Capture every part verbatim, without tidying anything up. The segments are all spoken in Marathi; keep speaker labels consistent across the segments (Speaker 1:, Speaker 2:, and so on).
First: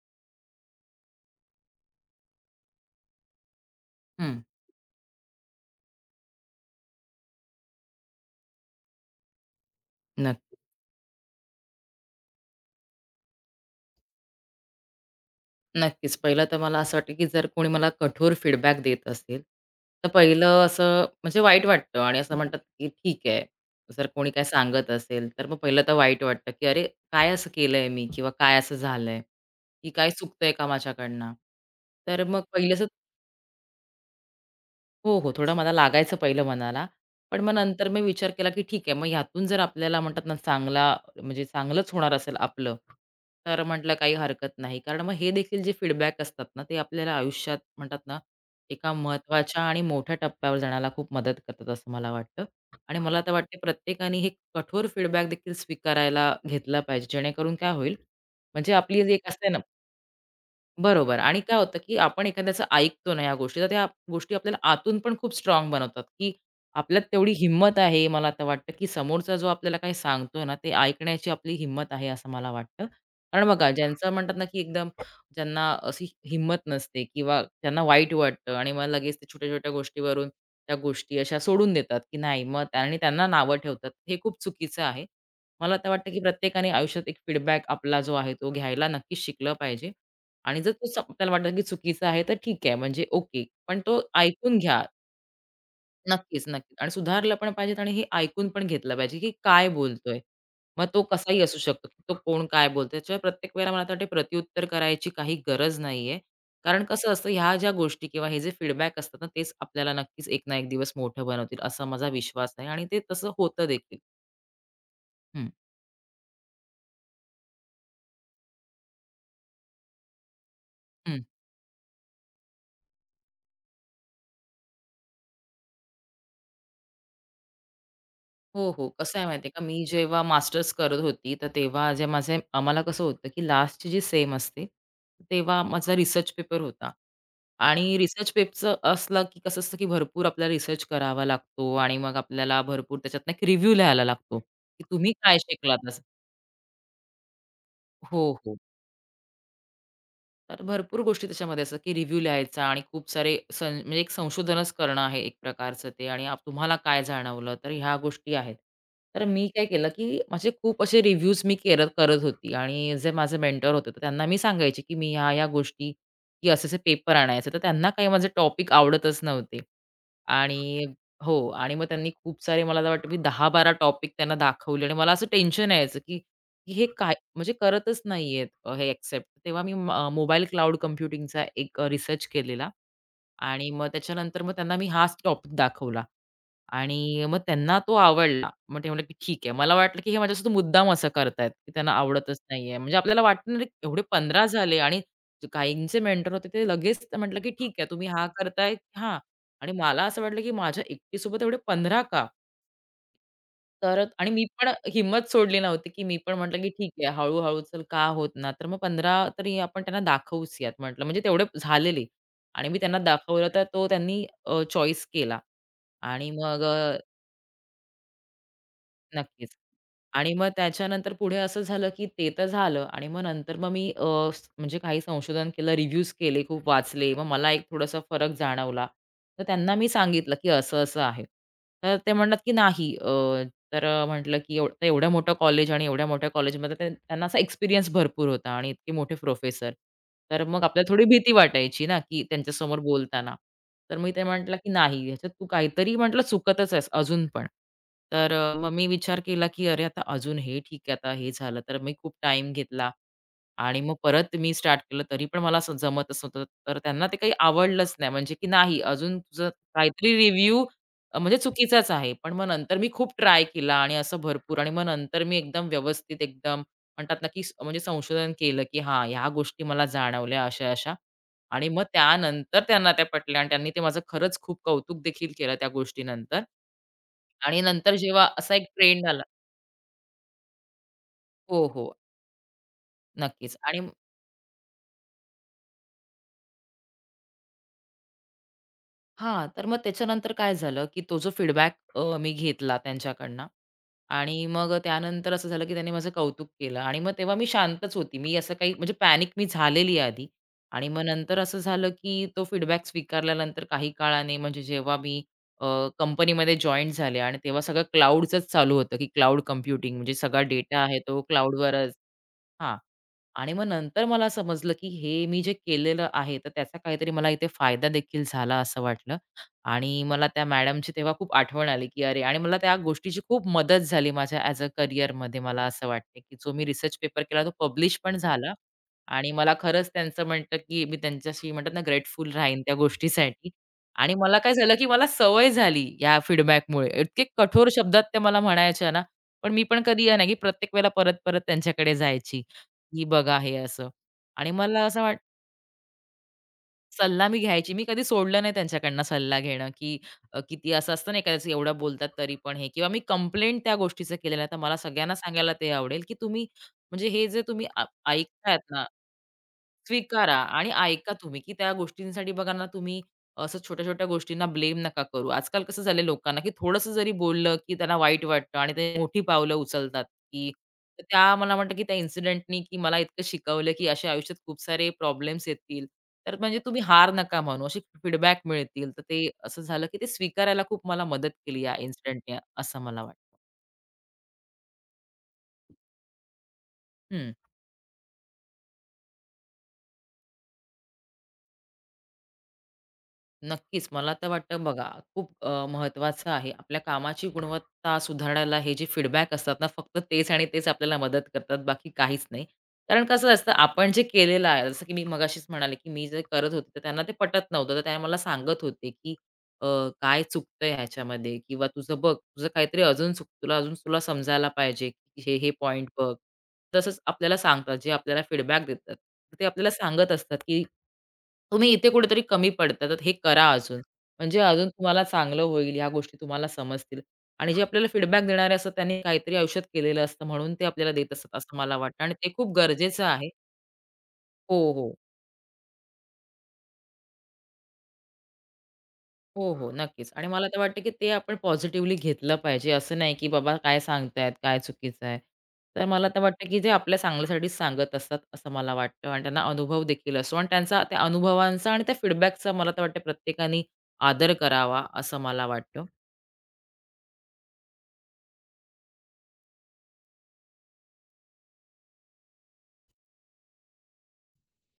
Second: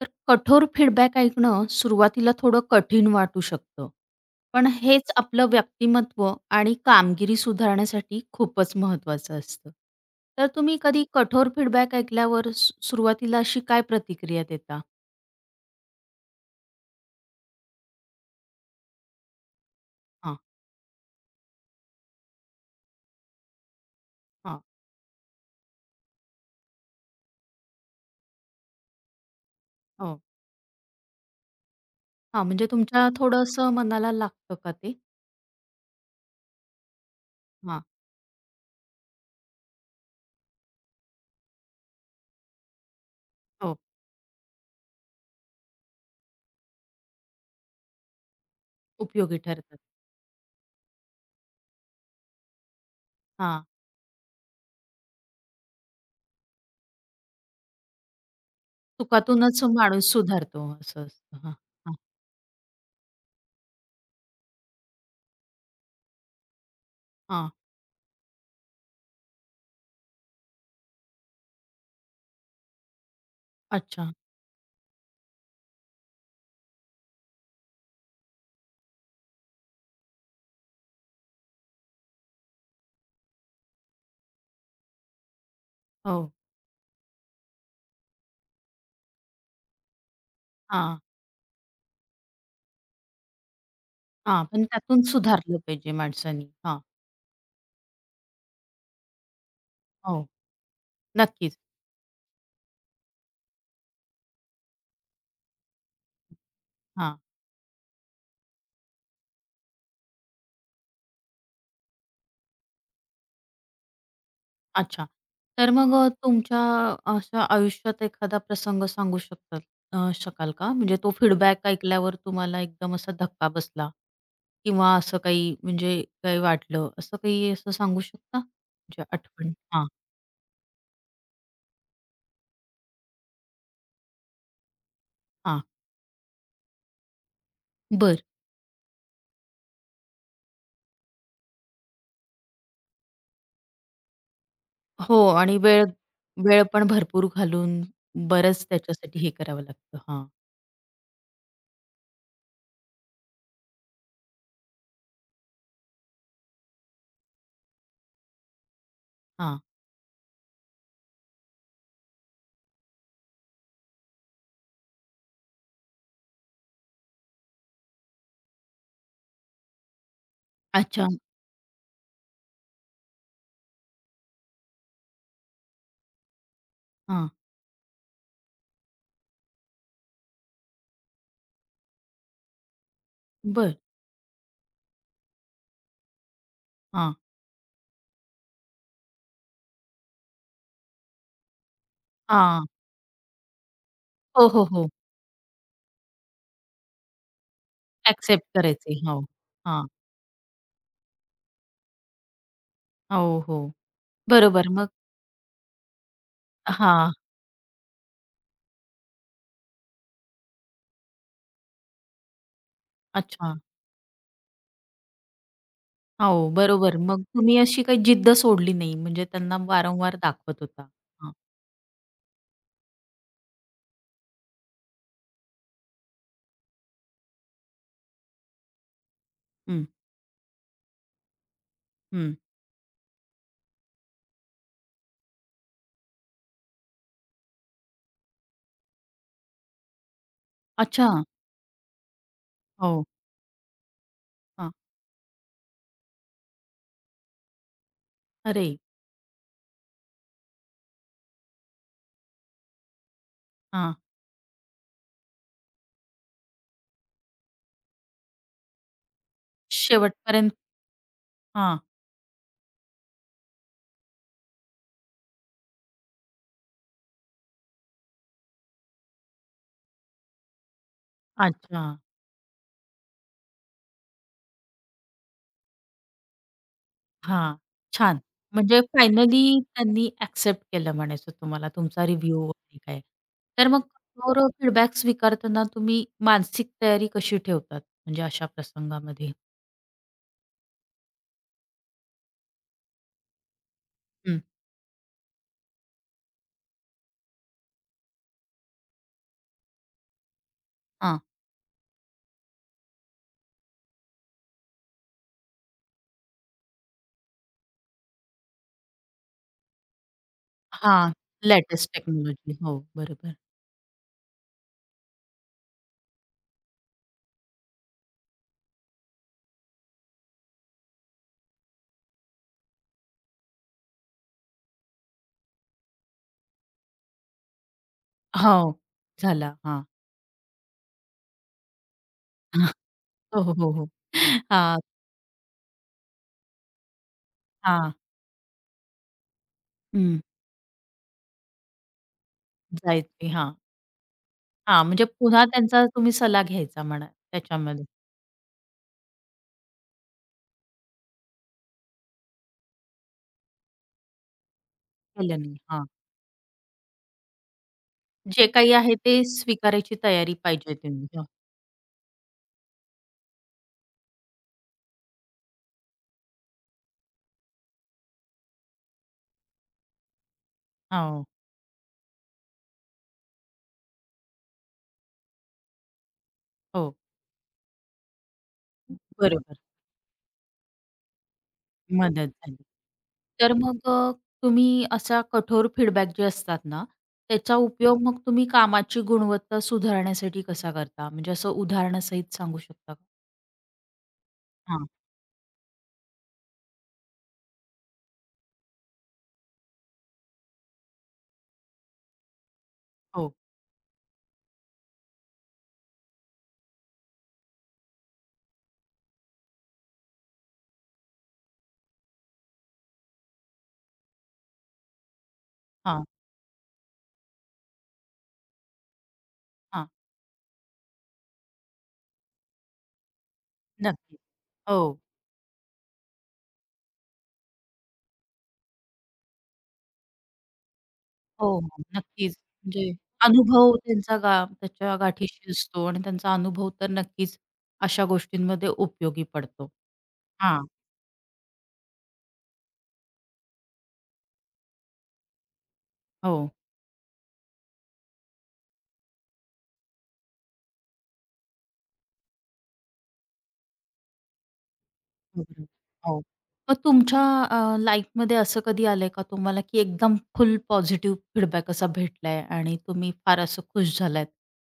Speaker 1: तर कठोर फीडबॅक ऐकणं सुरुवातीला थोडं कठीण वाटू शकतं.
Speaker 2: हं.
Speaker 1: पण हेच आपलं व्यक्तिमत्व आणि कामगिरी सुधारण्यासाठी खूपच महत्त्वाचं असतं. तर
Speaker 2: नक्की,
Speaker 1: तुम्ही कधी कठोर फीडबॅक ऐकल्यावर सु सुरुवातीला अशी काय प्रतिक्रिया देता?
Speaker 2: नक्कीच. पहिलं तर मला असं वाटतं, की जर कोणी मला कठोर फीडबॅक देत असेल, तर
Speaker 1: हां.
Speaker 2: पहिलं असं म्हणजे वाईट वाटतं आणि असं म्हणतात, की ठीक आहे. जर कोणी काय
Speaker 1: हां.
Speaker 2: सांगत असेल, तर मग पहिलं तर वाईट वाटतं, की "अरे, काय असं केलंय मी?" किंवा "काय असं झालंय? की काय
Speaker 1: हो.
Speaker 2: चुकतंय का माझ्याकडनं?" तर मग
Speaker 1: हां, म्हणजे
Speaker 2: पहिलेच
Speaker 1: तुमच्या थोडं असं मनाला लागतं का ते?
Speaker 2: हो, हो. थोडं मला लागायचं पहिलं मनाला. पण मग
Speaker 1: हां.
Speaker 2: नंतर मी विचार केला, की ठीक आहे, मग ह्यातून जर आपल्याला म्हणतात ना चांगला म्हणजे चांगलंच होणार असेल आपलं, तर
Speaker 1: हो.
Speaker 2: म्हटलं काही हरकत नाही. कारण मग हे देखील जे फीडबॅक असतात ना, ते आपल्याला आयुष्यात म्हणतात ना, एका
Speaker 1: उपयोगी
Speaker 2: महत्त्वाच्या
Speaker 1: ठरतात.
Speaker 2: आणि मोठ्या टप्प्यावर जाण्याला खूप मदत करतात असं मला वाटतं. आणि मला तर वाटते
Speaker 1: हां.
Speaker 2: प्रत्येकाने हे कठोर फीडबॅक देखील स्वीकारायला घेतला पाहिजे. जेणेकरून काय होईल, म्हणजे आपली जी एक असते ना
Speaker 1: चुकातूनच माणूस सुधारतो असं
Speaker 2: बरोबर
Speaker 1: असतं.
Speaker 2: आणि
Speaker 1: हां,
Speaker 2: काय होतं,
Speaker 1: हां,
Speaker 2: की आपण एखाद्याचं ऐकतो ना या गोष्टी, तर त्या गोष्टी आपल्याला आतून पण खूप स्ट्राँग बनवतात, की आपल्यात तेवढी
Speaker 1: हां.
Speaker 2: हिंमत आहे. मला आता वाटतं, की समोरचा जो आपल्याला काही सांगतोय ना, ते ऐकण्याची आपली हिंमत आहे असं मला वाटतं. कारण बघा ज्यांचं
Speaker 1: अच्छा.
Speaker 2: म्हणतात ना, की एकदम ज्यांना अशी हिंमत नसते किंवा त्यांना वाईट वाटतं आणि मग लगेच ते छोट्या-छोट्या गोष्टीवरून त्या गोष्टी अशा सोडून देतात, की नाही मग त्या- आणि त्यांना नावं ठेवतात. हे खूप चुकीचं आहे. मला तर वाटतं, की
Speaker 1: हो.
Speaker 2: प्रत्येकाने आयुष्यात एक फीडबॅक आपला जो आहे तो घ्यायला नक्कीच शिकलं पाहिजे. आणि जर तो स
Speaker 1: हां,
Speaker 2: आपल्याला वाटलं की चुकीचा आहे, तर ठीक आहे म्हणजे ओके. पण तो
Speaker 1: हां.
Speaker 2: ऐकून
Speaker 1: पण
Speaker 2: घ्या.
Speaker 1: त्यातून सुधारलं पाहिजे
Speaker 2: नक्कीच,
Speaker 1: माणसानी.
Speaker 2: नक्कीच
Speaker 1: हां.
Speaker 2: आणि सुधारलं पण पाहिजेत आणि हे ऐकून पण घेतलं पाहिजे की काय
Speaker 1: हो,
Speaker 2: बोलतोय. मग तो कसाही
Speaker 1: नक्कीच.
Speaker 2: असू शकतो, की तो कोण काय बोलतोय. त्याच्यामुळे प्रत्येक वेळेला मला तर वाटते प्रत्युत्तर करायची काही गरज नाहीये. कारण कसं
Speaker 1: हां,
Speaker 2: असतं ह्या ज्या गोष्टी किंवा हे जे फीडबॅक असतात ना, तेच आपल्याला नक्कीच एक ना एक दिवस मोठं बनवतील असा माझा विश्वास आहे आणि ते तसं होतं देखील.
Speaker 1: अच्छा.
Speaker 2: हं.
Speaker 1: तर मग अ, तुमच्या अशा आयुष्यात एखादा प्रसंग सांगू शकतात अ, शकाल का? म्हणजे तो फीडबॅक ऐकल्यावर तुम्हाला एकदम असा धक्का बसला किंवा असं काही म्हणजे काही वाटलं, असं काही असं सांगू शकता?
Speaker 2: हो, हो.
Speaker 1: म्हणजे
Speaker 2: कसं आहे माहिती आहे
Speaker 1: आठवण?
Speaker 2: का, मी
Speaker 1: हां,
Speaker 2: जेव्हा मास्टर्स करत होती, तर तेव्हा जे माझे आम्हाला कसं होतं, की लास्टची जी सेम असते, तेव्हा
Speaker 1: हां.
Speaker 2: माझा रिसर्च पेपर होता. आणि
Speaker 1: बरं.
Speaker 2: रिसर्च पेपरचं असलं, की कसं असतं, की भरपूर आपल्याला रिसर्च करावा लागतो आणि मग आपल्याला भरपूर त्याच्यातनं एक रिव्ह्यू लिहायला लागतो, की तुम्ही
Speaker 1: हो
Speaker 2: काय
Speaker 1: आणि वेळ
Speaker 2: शिकलात असं.
Speaker 1: वेळ पण भरपूर घालून
Speaker 2: हो, हो.
Speaker 1: बरंच त्याच्यासाठी हे करावं लागतं. हां,
Speaker 2: तर भरपूर गोष्टी त्याच्यामध्ये असतात की रिव्ह्यू लिहायचा आणि खूप सारे सं म्हणजे एक संशोधनच करणं आहे एक प्रकारचं ते आणि आप- तुम्हाला काय जाणवलं तर ह्या गोष्टी आहेत तर मी
Speaker 1: हां.
Speaker 2: काय केलं की माझे खूप असे रिव्ह्यूज मी करत करत होती आणि जे माझे मेंटर होते तर त्यांना मी सांगायचे की मी ह्या या गोष्टी की असे असे पेपर आणायचे तर त्यांना काही माझे टॉपिक आवडतच नव्हते आणि
Speaker 1: अच्छा.
Speaker 2: हो आणि मग त्यांनी खूप सारे मला तर वाटतं की दहा बारा टॉपिक त्यांना दाखवले आणि मला असं टेन्शन यायचं, की की हे काय
Speaker 1: हां,
Speaker 2: म्हणजे करतच नाहीयेत अ, हे एक्सेप्ट. तेव्हा मी म मोबाईल क्लाउड कम्प्युटिंगचा एक अ, रिसर्च केलेला आणि
Speaker 1: बरं.
Speaker 2: मग त्याच्यानंतर मग त्यांना मी हाच टॉपिक दाखवला.
Speaker 1: हां,
Speaker 2: आणि मग त्यांना तो आवडला. मग ते म्हणाले, की "ठीक आहे." मला वाटलं, की हे माझ्यासोबत मुद्दाम असं करतायत, की त्यांना आवडतच
Speaker 1: हां.
Speaker 2: नाहीये. म्हणजे आपल्याला वाटतं ना, एवढे पंधरा
Speaker 1: हो, हो,
Speaker 2: झाले
Speaker 1: हो.
Speaker 2: आणि काहींचे मेंटर होते ते लगेच म्हटलं, की "ठीक आहे, तुम्ही हा
Speaker 1: एक्सेप्ट
Speaker 2: करताय."
Speaker 1: करायचे.
Speaker 2: हां.
Speaker 1: हो,
Speaker 2: आणि
Speaker 1: हां.
Speaker 2: मला असं वाटलं, की माझ्या एकटीसोबत एवढे पंधरा का?
Speaker 1: हो, हो.
Speaker 2: तर आणि मी पण
Speaker 1: बरोबर मग
Speaker 2: हिंमत सोडली नव्हती, की मी पण म्हटलं, की "ठीक
Speaker 1: हां.
Speaker 2: आहे, हळू-हळू चल का होत ना." तर मग पंधरा तरी आपण त्यांना दाखवूच यात म्हटलं. म्हणजे तेवढे झालेले आणि मी त्यांना दाखवलं
Speaker 1: अच्छा.
Speaker 2: तर तो त्यांनी चॉईस केला आणि
Speaker 1: हो,
Speaker 2: मग
Speaker 1: बरोबर.
Speaker 2: अ
Speaker 1: मग तुम्ही अशी काही जिद्द सोडली नाही म्हणजे
Speaker 2: नक्कीच.
Speaker 1: त्यांना वारंवार
Speaker 2: आणि मग
Speaker 1: दाखवत होता.
Speaker 2: त्याच्यानंतर
Speaker 1: हां.
Speaker 2: पुढे असं झालं, की ते तर झालं आणि मग नंतर मग मी अ, स म्हणजे काही संशोधन केलं, रिव्ह्यूज केले, खूप वाचले. मग मला एक थोडासा फरक जाणवला. तर त्यांना
Speaker 1: हं,
Speaker 2: मी सांगितलं, की असं-असं आहे. तर ते
Speaker 1: हं.
Speaker 2: म्हणतात, की नाही अ तर अ, म्हटलं की एव एवढं आता एवढ्या मोठं कॉलेज आणि एवढ्या मोठ्या कॉलेजमध्ये त्यां त्यांना असा एक्सपिरियन्स भरपूर होता आणि इतके मोठे प्रोफेसर. तर मग आपल्याला थोडी
Speaker 1: अच्छा.
Speaker 2: भीती वाटायची ना, की त्यांच्यासमोर
Speaker 1: हो.
Speaker 2: बोलताना. तर मी ते म्हटलं की
Speaker 1: हां.
Speaker 2: "नाही, ह्याच्यात तू काहीतरी" म्हटलं "चुकतच आहेस अजून पण." तर अ,
Speaker 1: अरे!
Speaker 2: मग मी विचार केला की "अरे, आता अजून हे ठीक आहे, आता हे झालं." तर मी खूप टाईम घेतला. आणि
Speaker 1: हां.
Speaker 2: मग परत मी स्टार्ट केलं तरी पण मला असं जमतच नव्हतं. तर त्यांना ते काही आवडलंच नाही म्हणजे की नाही अजून तुझं काहीतरी
Speaker 1: शेवटपर्यंत
Speaker 2: रिव्ह्यू अ, म्हणजे
Speaker 1: हां.
Speaker 2: चुकीचाच आहे. पण मग नंतर मी खूप ट्राय केला आणि असं भरपूर आणि मग नंतर मी एकदम व्यवस्थित एकदम म्हणतात ना, की स- म्हणजे संशोधन केलं, की हां, ह्या गोष्टी मला जाणवल्या अशा-अशा आणि
Speaker 1: अच्छा.
Speaker 2: मग त्यानंतर त्यांना त्या पटल्या आणि त्यांनी ते माझं खरंच खूप कौतुक देखील केलं त्या गोष्टीनंतर.
Speaker 1: हां.
Speaker 2: आणि नंतर
Speaker 1: छान.
Speaker 2: जेव्हा असा एक
Speaker 1: म्हणजे
Speaker 2: ट्रेंड आला
Speaker 1: फायनली त्यांनी एक्सेप्ट केलं म्हणायचं
Speaker 2: हो,
Speaker 1: तुम्हाला
Speaker 2: हो.
Speaker 1: तुमचा रिव्ह्यू आणि काय.
Speaker 2: नक्कीच
Speaker 1: तर
Speaker 2: आणि
Speaker 1: मग कठोर फीडबॅक स्वीकारताना तुम्ही मानसिक तयारी कशी ठेवतात म्हणजे अशा प्रसंगामध्ये?
Speaker 2: हां, तर मग त्याच्यानंतर काय झालं, की तो जो फीडबॅक मी घेतला त्यांच्याकडनं
Speaker 1: हं.
Speaker 2: आणि मग अ, त्यानंतर असं झालं, की त्यांनी माझं कौतुक केलं आणि मग तेव्हा मी शांतच होती. मी असं काही म्हणजे पॅनिक मी झालेली आधी आणि मग
Speaker 1: हां.
Speaker 2: नंतर असं झालं, की तो फीडबॅक स्वीकारल्यानंतर काही काळाने म्हणजे जेव्हा मी कंपनीमध्ये जॉइन झाले आणि तेव्हा सगळं क्लाउडचंच चालू होतं, की क्लाउड कम्प्युटिंग म्हणजे सगळा डेटा आहे
Speaker 1: हां,
Speaker 2: तो क्लाउडवर
Speaker 1: लेटेस्ट टेक्नॉलॉजी.
Speaker 2: हां.
Speaker 1: हो, बरोबर.
Speaker 2: आणि मग नंतर मला समजलं, की हे मी जे केलेलं आहे, तर त्याचा काहीतरी मला इथे फायदा देखील झाला असं वाटलं. आणि मला त्या मॅडमची तेव्हा खूप आठवण आली, की अरे आणि मला त्या गोष्टीची खूप मदत झाली माझ्या ॲज अ करिअरमध्ये मला असं वाटते, की जो मी रिसर्च पेपर केला तो पब्लिश पण झाला.
Speaker 1: हो,
Speaker 2: आणि मला
Speaker 1: झाला. हां.
Speaker 2: खरंच त्यांचं म्हटलं, की मी त्यांच्याशी म्हणतात ना ग्रेटफुल राहीन त्या
Speaker 1: हो,
Speaker 2: गोष्टीसाठी.
Speaker 1: हो, हो, हो.
Speaker 2: आणि मला काय झालं,
Speaker 1: हां,
Speaker 2: की मला सवय झाली या फीडबॅकमुळे. इतके कठोर
Speaker 1: हां.
Speaker 2: शब्दात ते मला म्हणायच्या ना, पण मी पण कधी या
Speaker 1: हं.
Speaker 2: नाही, की प्रत्येक वेळेला परत-परत त्यांच्याकडे जायची. की
Speaker 1: जायची.
Speaker 2: बघा
Speaker 1: हां,
Speaker 2: हे असं. आणि मला
Speaker 1: हां,
Speaker 2: असं
Speaker 1: म्हणजे
Speaker 2: वाट
Speaker 1: पुन्हा त्यांचा तुम्ही सल्ला घ्यायचा म्हणा
Speaker 2: सल्ला मी घ्यायची. मी
Speaker 1: त्याच्यामध्ये
Speaker 2: कधी सोडलं नाही त्यांच्याकडनं सल्ला घेणं, की अ, किती असं असतं ना एखाद्याचं एवढं बोलतात तरी पण हे किंवा मी कंप्लेंट त्या गोष्टीचं केलेलं आहे. तर मला सगळ्यांना
Speaker 1: केलं
Speaker 2: सांगायला
Speaker 1: नाही.
Speaker 2: ते
Speaker 1: हां,
Speaker 2: आवडेल, की तुम्ही म्हणजे हे जे तुम्ही आ
Speaker 1: जे
Speaker 2: ऐकतायत
Speaker 1: काही
Speaker 2: ना,
Speaker 1: आहे ते स्वीकारायची तयारी
Speaker 2: स्वीकारा आणि
Speaker 1: पाहिजे तुम्ही.
Speaker 2: ऐका
Speaker 1: हं,
Speaker 2: तुम्ही, की त्या गोष्टींसाठी बघा ना तुम्ही असं छोट्या-छोट्या गोष्टींना ब्लेम नका करू. आजकाल कसं झालं लोकांना, की थोडंसं जरी बोललं, की त्यांना वाईट वाटतं आणि ते मोठी पावलं उचलतात, की तर
Speaker 1: हो,
Speaker 2: त्या मला वाटतं, की त्या इन्सिडेंटनी, की मला इतकं शिकवलं, की अशा आयुष्यात खूप सारे प्रॉब्लेम्स येतील. तर म्हणजे तुम्ही
Speaker 1: हो,
Speaker 2: हार नका मानू, असे फीडबॅक मिळतील. तर ते
Speaker 1: बरोबर.
Speaker 2: असं झालं, की ते स्वीकारायला खूप मला मदत केली या
Speaker 1: मदत
Speaker 2: इन्सिडेंटने,
Speaker 1: झाली.
Speaker 2: असं मला वाटतं.
Speaker 1: तर मग अ, तुम्ही असा कठोर फीडबॅक जे असतात ना,
Speaker 2: हं.
Speaker 1: त्याचा उपयोग मग तुम्ही कामाची गुणवत्ता सुधारण्यासाठी कसा करता? म्हणजे असं उदाहरणासहित सांगू शकता का?
Speaker 2: नक्कीच. मला तर वाटतं
Speaker 1: हां.
Speaker 2: बघा, खूप अ, महत्त्वाचं आहे. आपल्या कामाची गुणवत्ता सुधारण्याला हे जे फीडबॅक असतात ना, फक्त तेच आणि तेच आपल्याला मदत करतात, बाकी काहीच नाही. कारण कसं
Speaker 1: हो.
Speaker 2: असतं, आपण जे केलेलं आहे, जसं की मी मगाशीच म्हणाले, की मी जे करत होते, तर त्यांना ते पटत नव्हतं. तर ते मला सांगत होते, की अ, "काय चुकतंय ह्याच्यामध्ये? किंवा तुझं बघ, तुझं काहीतरी अजून चुकतं. तुला अजून तुला समजायला पाहिजे, की हे, हे पॉइंट
Speaker 1: हां,
Speaker 2: बघ." तसंच आपल्याला सांगतात, जे आपल्याला फीडबॅक देतात. ते आपल्याला
Speaker 1: हां.
Speaker 2: सांगत असतात, की तुम्ही इथे कुठेतरी कमी पडता, तर हे करा अजून.
Speaker 1: नक्कीच.
Speaker 2: म्हणजे अजून
Speaker 1: हो.
Speaker 2: तुम्हाला चांगलं होईल, ह्या गोष्टी तुम्हाला समजतील. आणि जे आपल्याला फीडबॅक देणारे असतात, त्यांनी काहीतरी आयुष्यात केलेलं असतं, म्हणून ते आपल्याला देत असतात,
Speaker 1: हो,
Speaker 2: असं मला
Speaker 1: हो.
Speaker 2: वाटतं आणि ते
Speaker 1: नक्कीच.
Speaker 2: खूप
Speaker 1: म्हणजे
Speaker 2: गरजेचं आहे.
Speaker 1: अनुभव त्यांचा गा
Speaker 2: हो, हो.
Speaker 1: त्याच्या गाठीशी असतो आणि त्यांचा अनुभव तर नक्कीच अशा गोष्टींमध्ये उपयोगी
Speaker 2: हो,
Speaker 1: पडतो.
Speaker 2: हो. नक्कीच आणि मला तर
Speaker 1: हां.
Speaker 2: वाटतं, की ते आपण पॉझिटिव्हली घेतलं पाहिजे. असं नाही, की बाबा काय सांगतायत, काय चुकीचं आहे. तर मला तर
Speaker 1: हो.
Speaker 2: वाटतं, की ते आपल्या चांगल्यासाठीच सांगत असतात, असं मला वाटतं आणि त्यांना अनुभव देखील असतो आणि त्यांचा त्या अनुभवांचा आणि त्या फीडबॅकचा मला तर वाटतं प्रत्येकाने आदर करावा, असं मला
Speaker 1: बरोबर.
Speaker 2: वाटतं.
Speaker 1: हो. मग तुमच्या अ, लाईफमध्ये असं कधी आलंय का तुम्हाला, की एकदम फुल पॉझिटिव्ह फीडबॅक असा भेटलाय आणि तुम्ही फार असं खुश झालात?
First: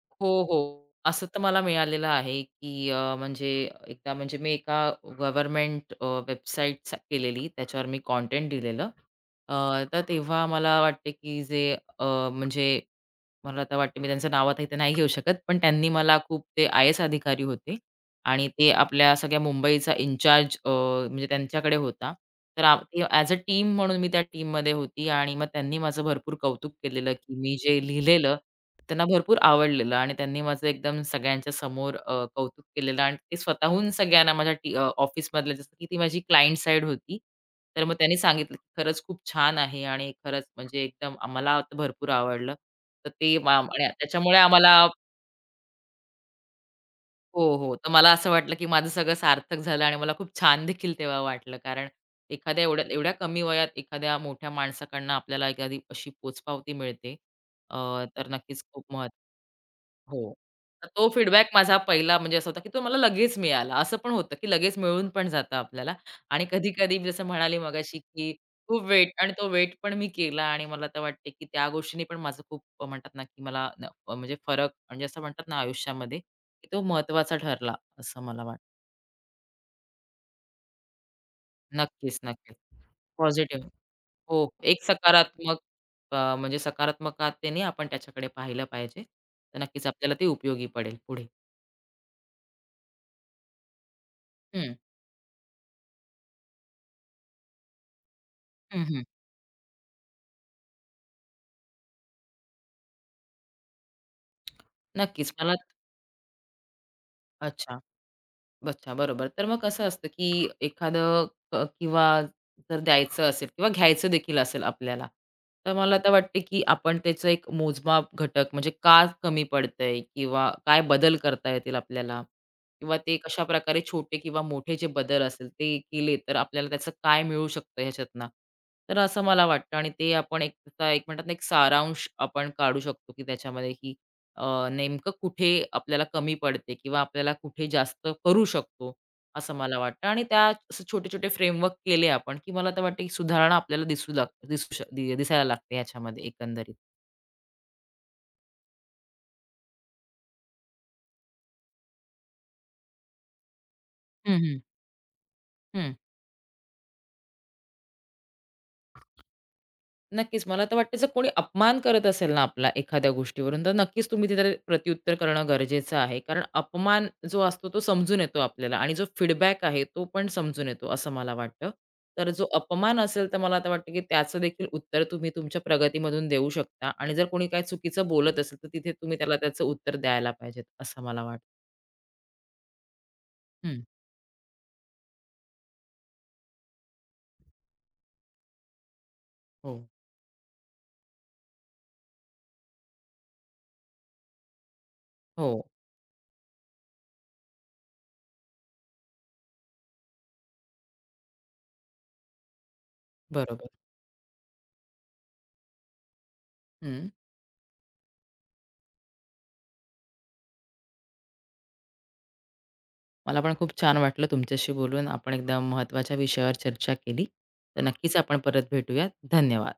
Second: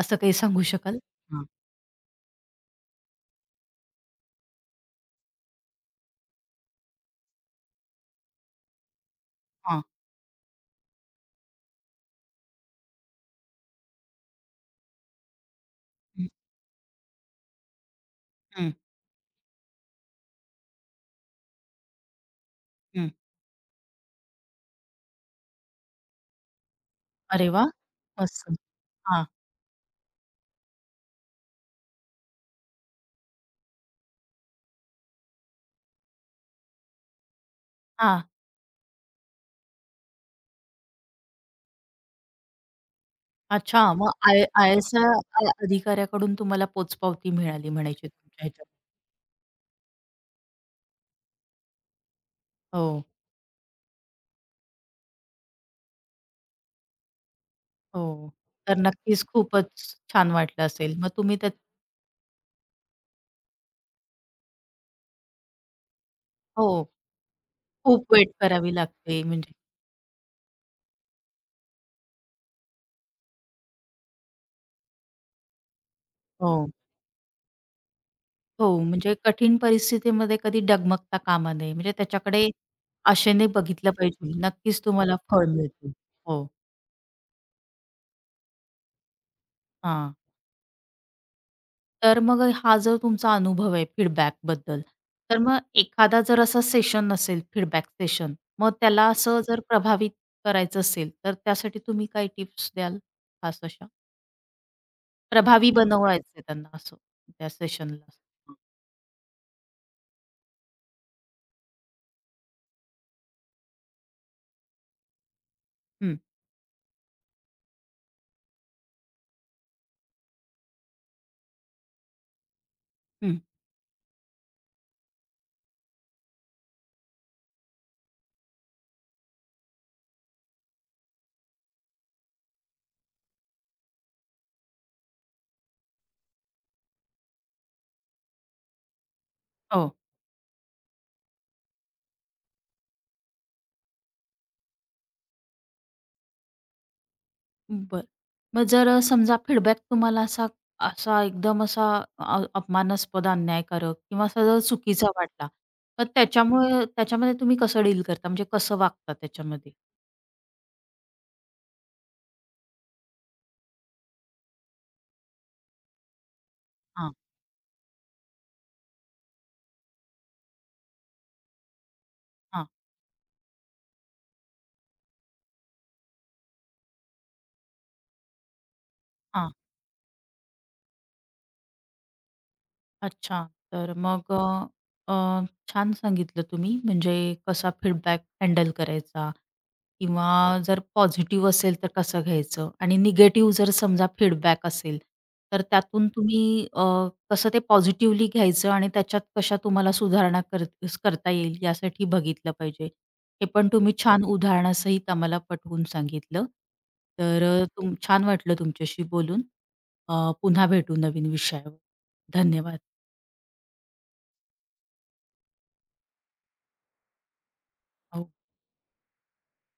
Speaker 1: असं
Speaker 2: हो,
Speaker 1: काही सांगू
Speaker 2: हो.
Speaker 1: शकाल?
Speaker 2: असं तर
Speaker 1: हां,
Speaker 2: मला मिळालेलं आहे, की अ, म्हणजे एकदा म्हणजे मी एका गव्हर्नमेंट वेबसाईट केलेली, त्याच्यावर मी कंटेंट दिलेलं. अ,
Speaker 1: हां.
Speaker 2: तर तेव्हा मला वाटते, की जे अ, म्हणजे मला तर वाटतं मी त्यांचं नाव आता इथे नाही घेऊ शकत, पण त्यांनी मला
Speaker 1: हं,
Speaker 2: खूप ते आय एस अधिकारी होते आणि ते
Speaker 1: हं,
Speaker 2: आपल्या सगळ्या मुंबईचा इन्चार्ज अ, म्हणजे त्यांच्याकडे होता. तर आ
Speaker 1: हं.
Speaker 2: ॲज अ टीम म्हणून मी त्या टीममध्ये होती आणि मग त्यांनी माझं भरपूर कौतुक केलेलं, की
Speaker 1: अरे
Speaker 2: मी
Speaker 1: वाह!
Speaker 2: जे लिहिलेलं
Speaker 1: मस्त.
Speaker 2: त्यांना
Speaker 1: हां,
Speaker 2: भरपूर आवडलेलं आणि त्यांनी माझं एकदम सगळ्यांच्या समोर अ, कौतुक केलेलं आणि ते स्वतःहून सगळ्यांना माझ्या ऑफिसमधल्या जसं की ती माझी क्लायंट साइड होती. तर मग त्यांनी
Speaker 1: हां.
Speaker 2: सांगितलं, की खरंच खूप छान आहे आणि खरंच म्हणजे एकदम आम्हाला तर भरपूर आवडलं. तर ते माम
Speaker 1: अच्छा,
Speaker 2: आणि
Speaker 1: मग
Speaker 2: त्याच्यामुळे
Speaker 1: आय
Speaker 2: आम्हाला
Speaker 1: आय-एस-आय अ, अधिकाऱ्याकडून तुम्हाला पोचपावती
Speaker 2: हो,
Speaker 1: मिळाली
Speaker 2: हो. तर
Speaker 1: म्हणायची
Speaker 2: मला असं
Speaker 1: तुमच्या
Speaker 2: वाटलं, की
Speaker 1: ह्याच्यात.
Speaker 2: माझं सगळं सार्थक झालं आणि मला खूप छान देखील तेव्हा वाटलं. कारण एखाद्या एवढ्या
Speaker 1: हो,
Speaker 2: एवढ्या कमी वयात एखाद्या मोठ्या माणसाकडनं आपल्याला एखादी अशी पोचपावती मिळते. अ,
Speaker 1: हो.
Speaker 2: तर नक्कीच
Speaker 1: तर
Speaker 2: खूप महत्त्वाचं.
Speaker 1: नक्कीच खूपच छान
Speaker 2: हो.
Speaker 1: वाटलं
Speaker 2: तर
Speaker 1: असेल.
Speaker 2: तो
Speaker 1: मग तुम्ही
Speaker 2: फीडबॅक
Speaker 1: त्यात
Speaker 2: माझा पहिला म्हणजे असा होता, की तो मला लगेच मिळाला. असं पण होतं, की लगेच मिळून पण जातं आपल्याला आणि
Speaker 1: हो,
Speaker 2: कधी-कधी मी जसं म्हणाले मगाशी,
Speaker 1: खूप वेट
Speaker 2: की
Speaker 1: करावी
Speaker 2: खूप वेट
Speaker 1: लागते
Speaker 2: आणि तो
Speaker 1: म्हणजे
Speaker 2: वेट पण मी केला आणि मला तर वाटते, की त्या गोष्टीने पण माझं खूप अ, म्हणतात ना, की मला न अ, म्हणजे फरक म्हणजे असं म्हणतात ना आयुष्यामध्ये,
Speaker 1: हो,
Speaker 2: की तो महत्त्वाचा ठरला असं मला वाटतं.
Speaker 1: हो. म्हणजे कठीण परिस्थितीमध्ये कधी डगमगता कामा नये. म्हणजे
Speaker 2: नक्कीच,
Speaker 1: त्याच्याकडे
Speaker 2: नक्कीच.
Speaker 1: आशेने
Speaker 2: पॉझिटिव्ह
Speaker 1: बघितलं पाहिजे.
Speaker 2: हो, एक
Speaker 1: नक्कीच तुम्हाला फळ
Speaker 2: सकारात्मक
Speaker 1: मिळतील.
Speaker 2: अ,
Speaker 1: हो,
Speaker 2: म्हणजे सकारात्मकतेने आपण त्याच्याकडे पाहिलं पाहिजे. तर नक्कीच आपल्याला
Speaker 1: हां.
Speaker 2: ते उपयोगी पडेल पुढे.
Speaker 1: तर मग हा जो तुमचा अनुभव आहे
Speaker 2: हं,
Speaker 1: फीडबॅकबद्दल, तर मग एखादा जर असा सेशन असेल फीडबॅक सेशन, मग
Speaker 2: हं, हं.
Speaker 1: त्याला असं जर प्रभावित करायचं असेल, तर त्यासाठी तुम्ही काय टिप्स द्याल खास अशा?
Speaker 2: नक्कीच मला
Speaker 1: प्रभावी बनवायचंय त्यांना असं त्या
Speaker 2: अच्छा.
Speaker 1: सेशनला.
Speaker 2: अच्छा, बरोबर. तर मग कसं असतं, की एखादं क किंवा जर द्यायचं असेल किंवा घ्यायचं देखील असेल आपल्याला, तर मला तर
Speaker 1: हं,
Speaker 2: वाटते, की आपण त्याचं एक मोजमाप घटक म्हणजे का कमी पडतंय किंवा काय बदल करता येतील आपल्याला किंवा ते
Speaker 1: हं.
Speaker 2: कशाप्रकारे छोटे किंवा मोठे जे बदल असेल ते केले, तर आपल्याला त्याचं काय मिळू शकतं ह्याच्यातनं. तर असं मला वाटतं आणि ते आपण एक त्याचा एक म्हणतात ना, एक सारांश आपण काढू शकतो, की त्याच्यामध्ये, की अ, नेमकं कुठे आपल्याला कमी पडते किंवा आपल्याला कुठे जास्त करू शकतो, असं मला
Speaker 1: हो,
Speaker 2: वाटतं आणि त्या असे छोटे-छोटे फ्रेमवर्क केले आपण, की मला तर वाटतं, की सुधारणा आपल्याला दिसू लाग दिसू शक दि दिसायला लागते ह्याच्यामध्ये एकंदरीत.
Speaker 1: बरं. मग जर अ, समजा फीडबॅक तुम्हाला असा असा एकदम असा अ, अपमानास्पद, अन्यायकारक किंवा
Speaker 2: हं,
Speaker 1: असा
Speaker 2: हं.
Speaker 1: जर चुकीचा वाटला, तर त्याच्यामुळे त्याच्यामध्ये तुम्ही कसं डील करता? म्हणजे कसं वागता त्याच्यामध्ये?
Speaker 2: नक्कीच. मला तर वाटतं जर कोणी अपमान करत असेल ना आपला एखाद्या गोष्टीवरून, तर नक्कीच तुम्ही तिथे प्रत्युत्तर करणं गरजेचं आहे. कारण अपमान
Speaker 1: हां,
Speaker 2: जो असतो तो समजून येतो आपल्याला आणि जो फीडबॅक आहे तो पण समजून येतो असं मला वाटतं. तर जो अपमान असेल तर मला आता वाटतं की त्याचं देखील उत्तर तुम्ही तुमच्या प्रगतीमधून देऊ शकता आणि जर कोणी काही चुकीचं बोलत असेल तर तिथे तुम्ही त्याला
Speaker 1: अ.
Speaker 2: त्याचं उत्तर द्यायला पाहिजेत असं मला वाटतं.
Speaker 1: अच्छा.
Speaker 2: हं.
Speaker 1: तर मग अ, अ, छान सांगितलं तुम्ही म्हणजे कसा फीडबॅक हँडल करायचा
Speaker 2: हो.
Speaker 1: किंवा जर पॉझिटिव्ह असेल तर कसं घ्यायचं आणि निगेटिव्ह जर समजा फीडबॅक असेल,
Speaker 2: हो.
Speaker 1: तर त्यातून तुम्ही अ, कसं ते पॉझिटिव्हली घ्यायचं आणि त्याच्यात कशा तुम्हाला सुधारणा कर करता येईल यासाठी बघितलं पाहिजे. हे
Speaker 2: बरोबर.
Speaker 1: पण तुम्ही हो. छान उदाहरणासहित आम्हाला पटवून सांगितलं.
Speaker 2: हं.
Speaker 1: तर अ, तुम छान वाटलं तुमच्याशी बोलून. अ, पुन्हा भेटू नवीन विषयावर. धन्यवाद.
Speaker 2: मला पण खूप छान वाटलं तुमच्याशी बोलून. आपण एकदम महत्त्वाच्या विषयावर चर्चा केली. तर नक्कीच
Speaker 1: हो.
Speaker 2: आपण परत भेटूयात. धन्यवाद.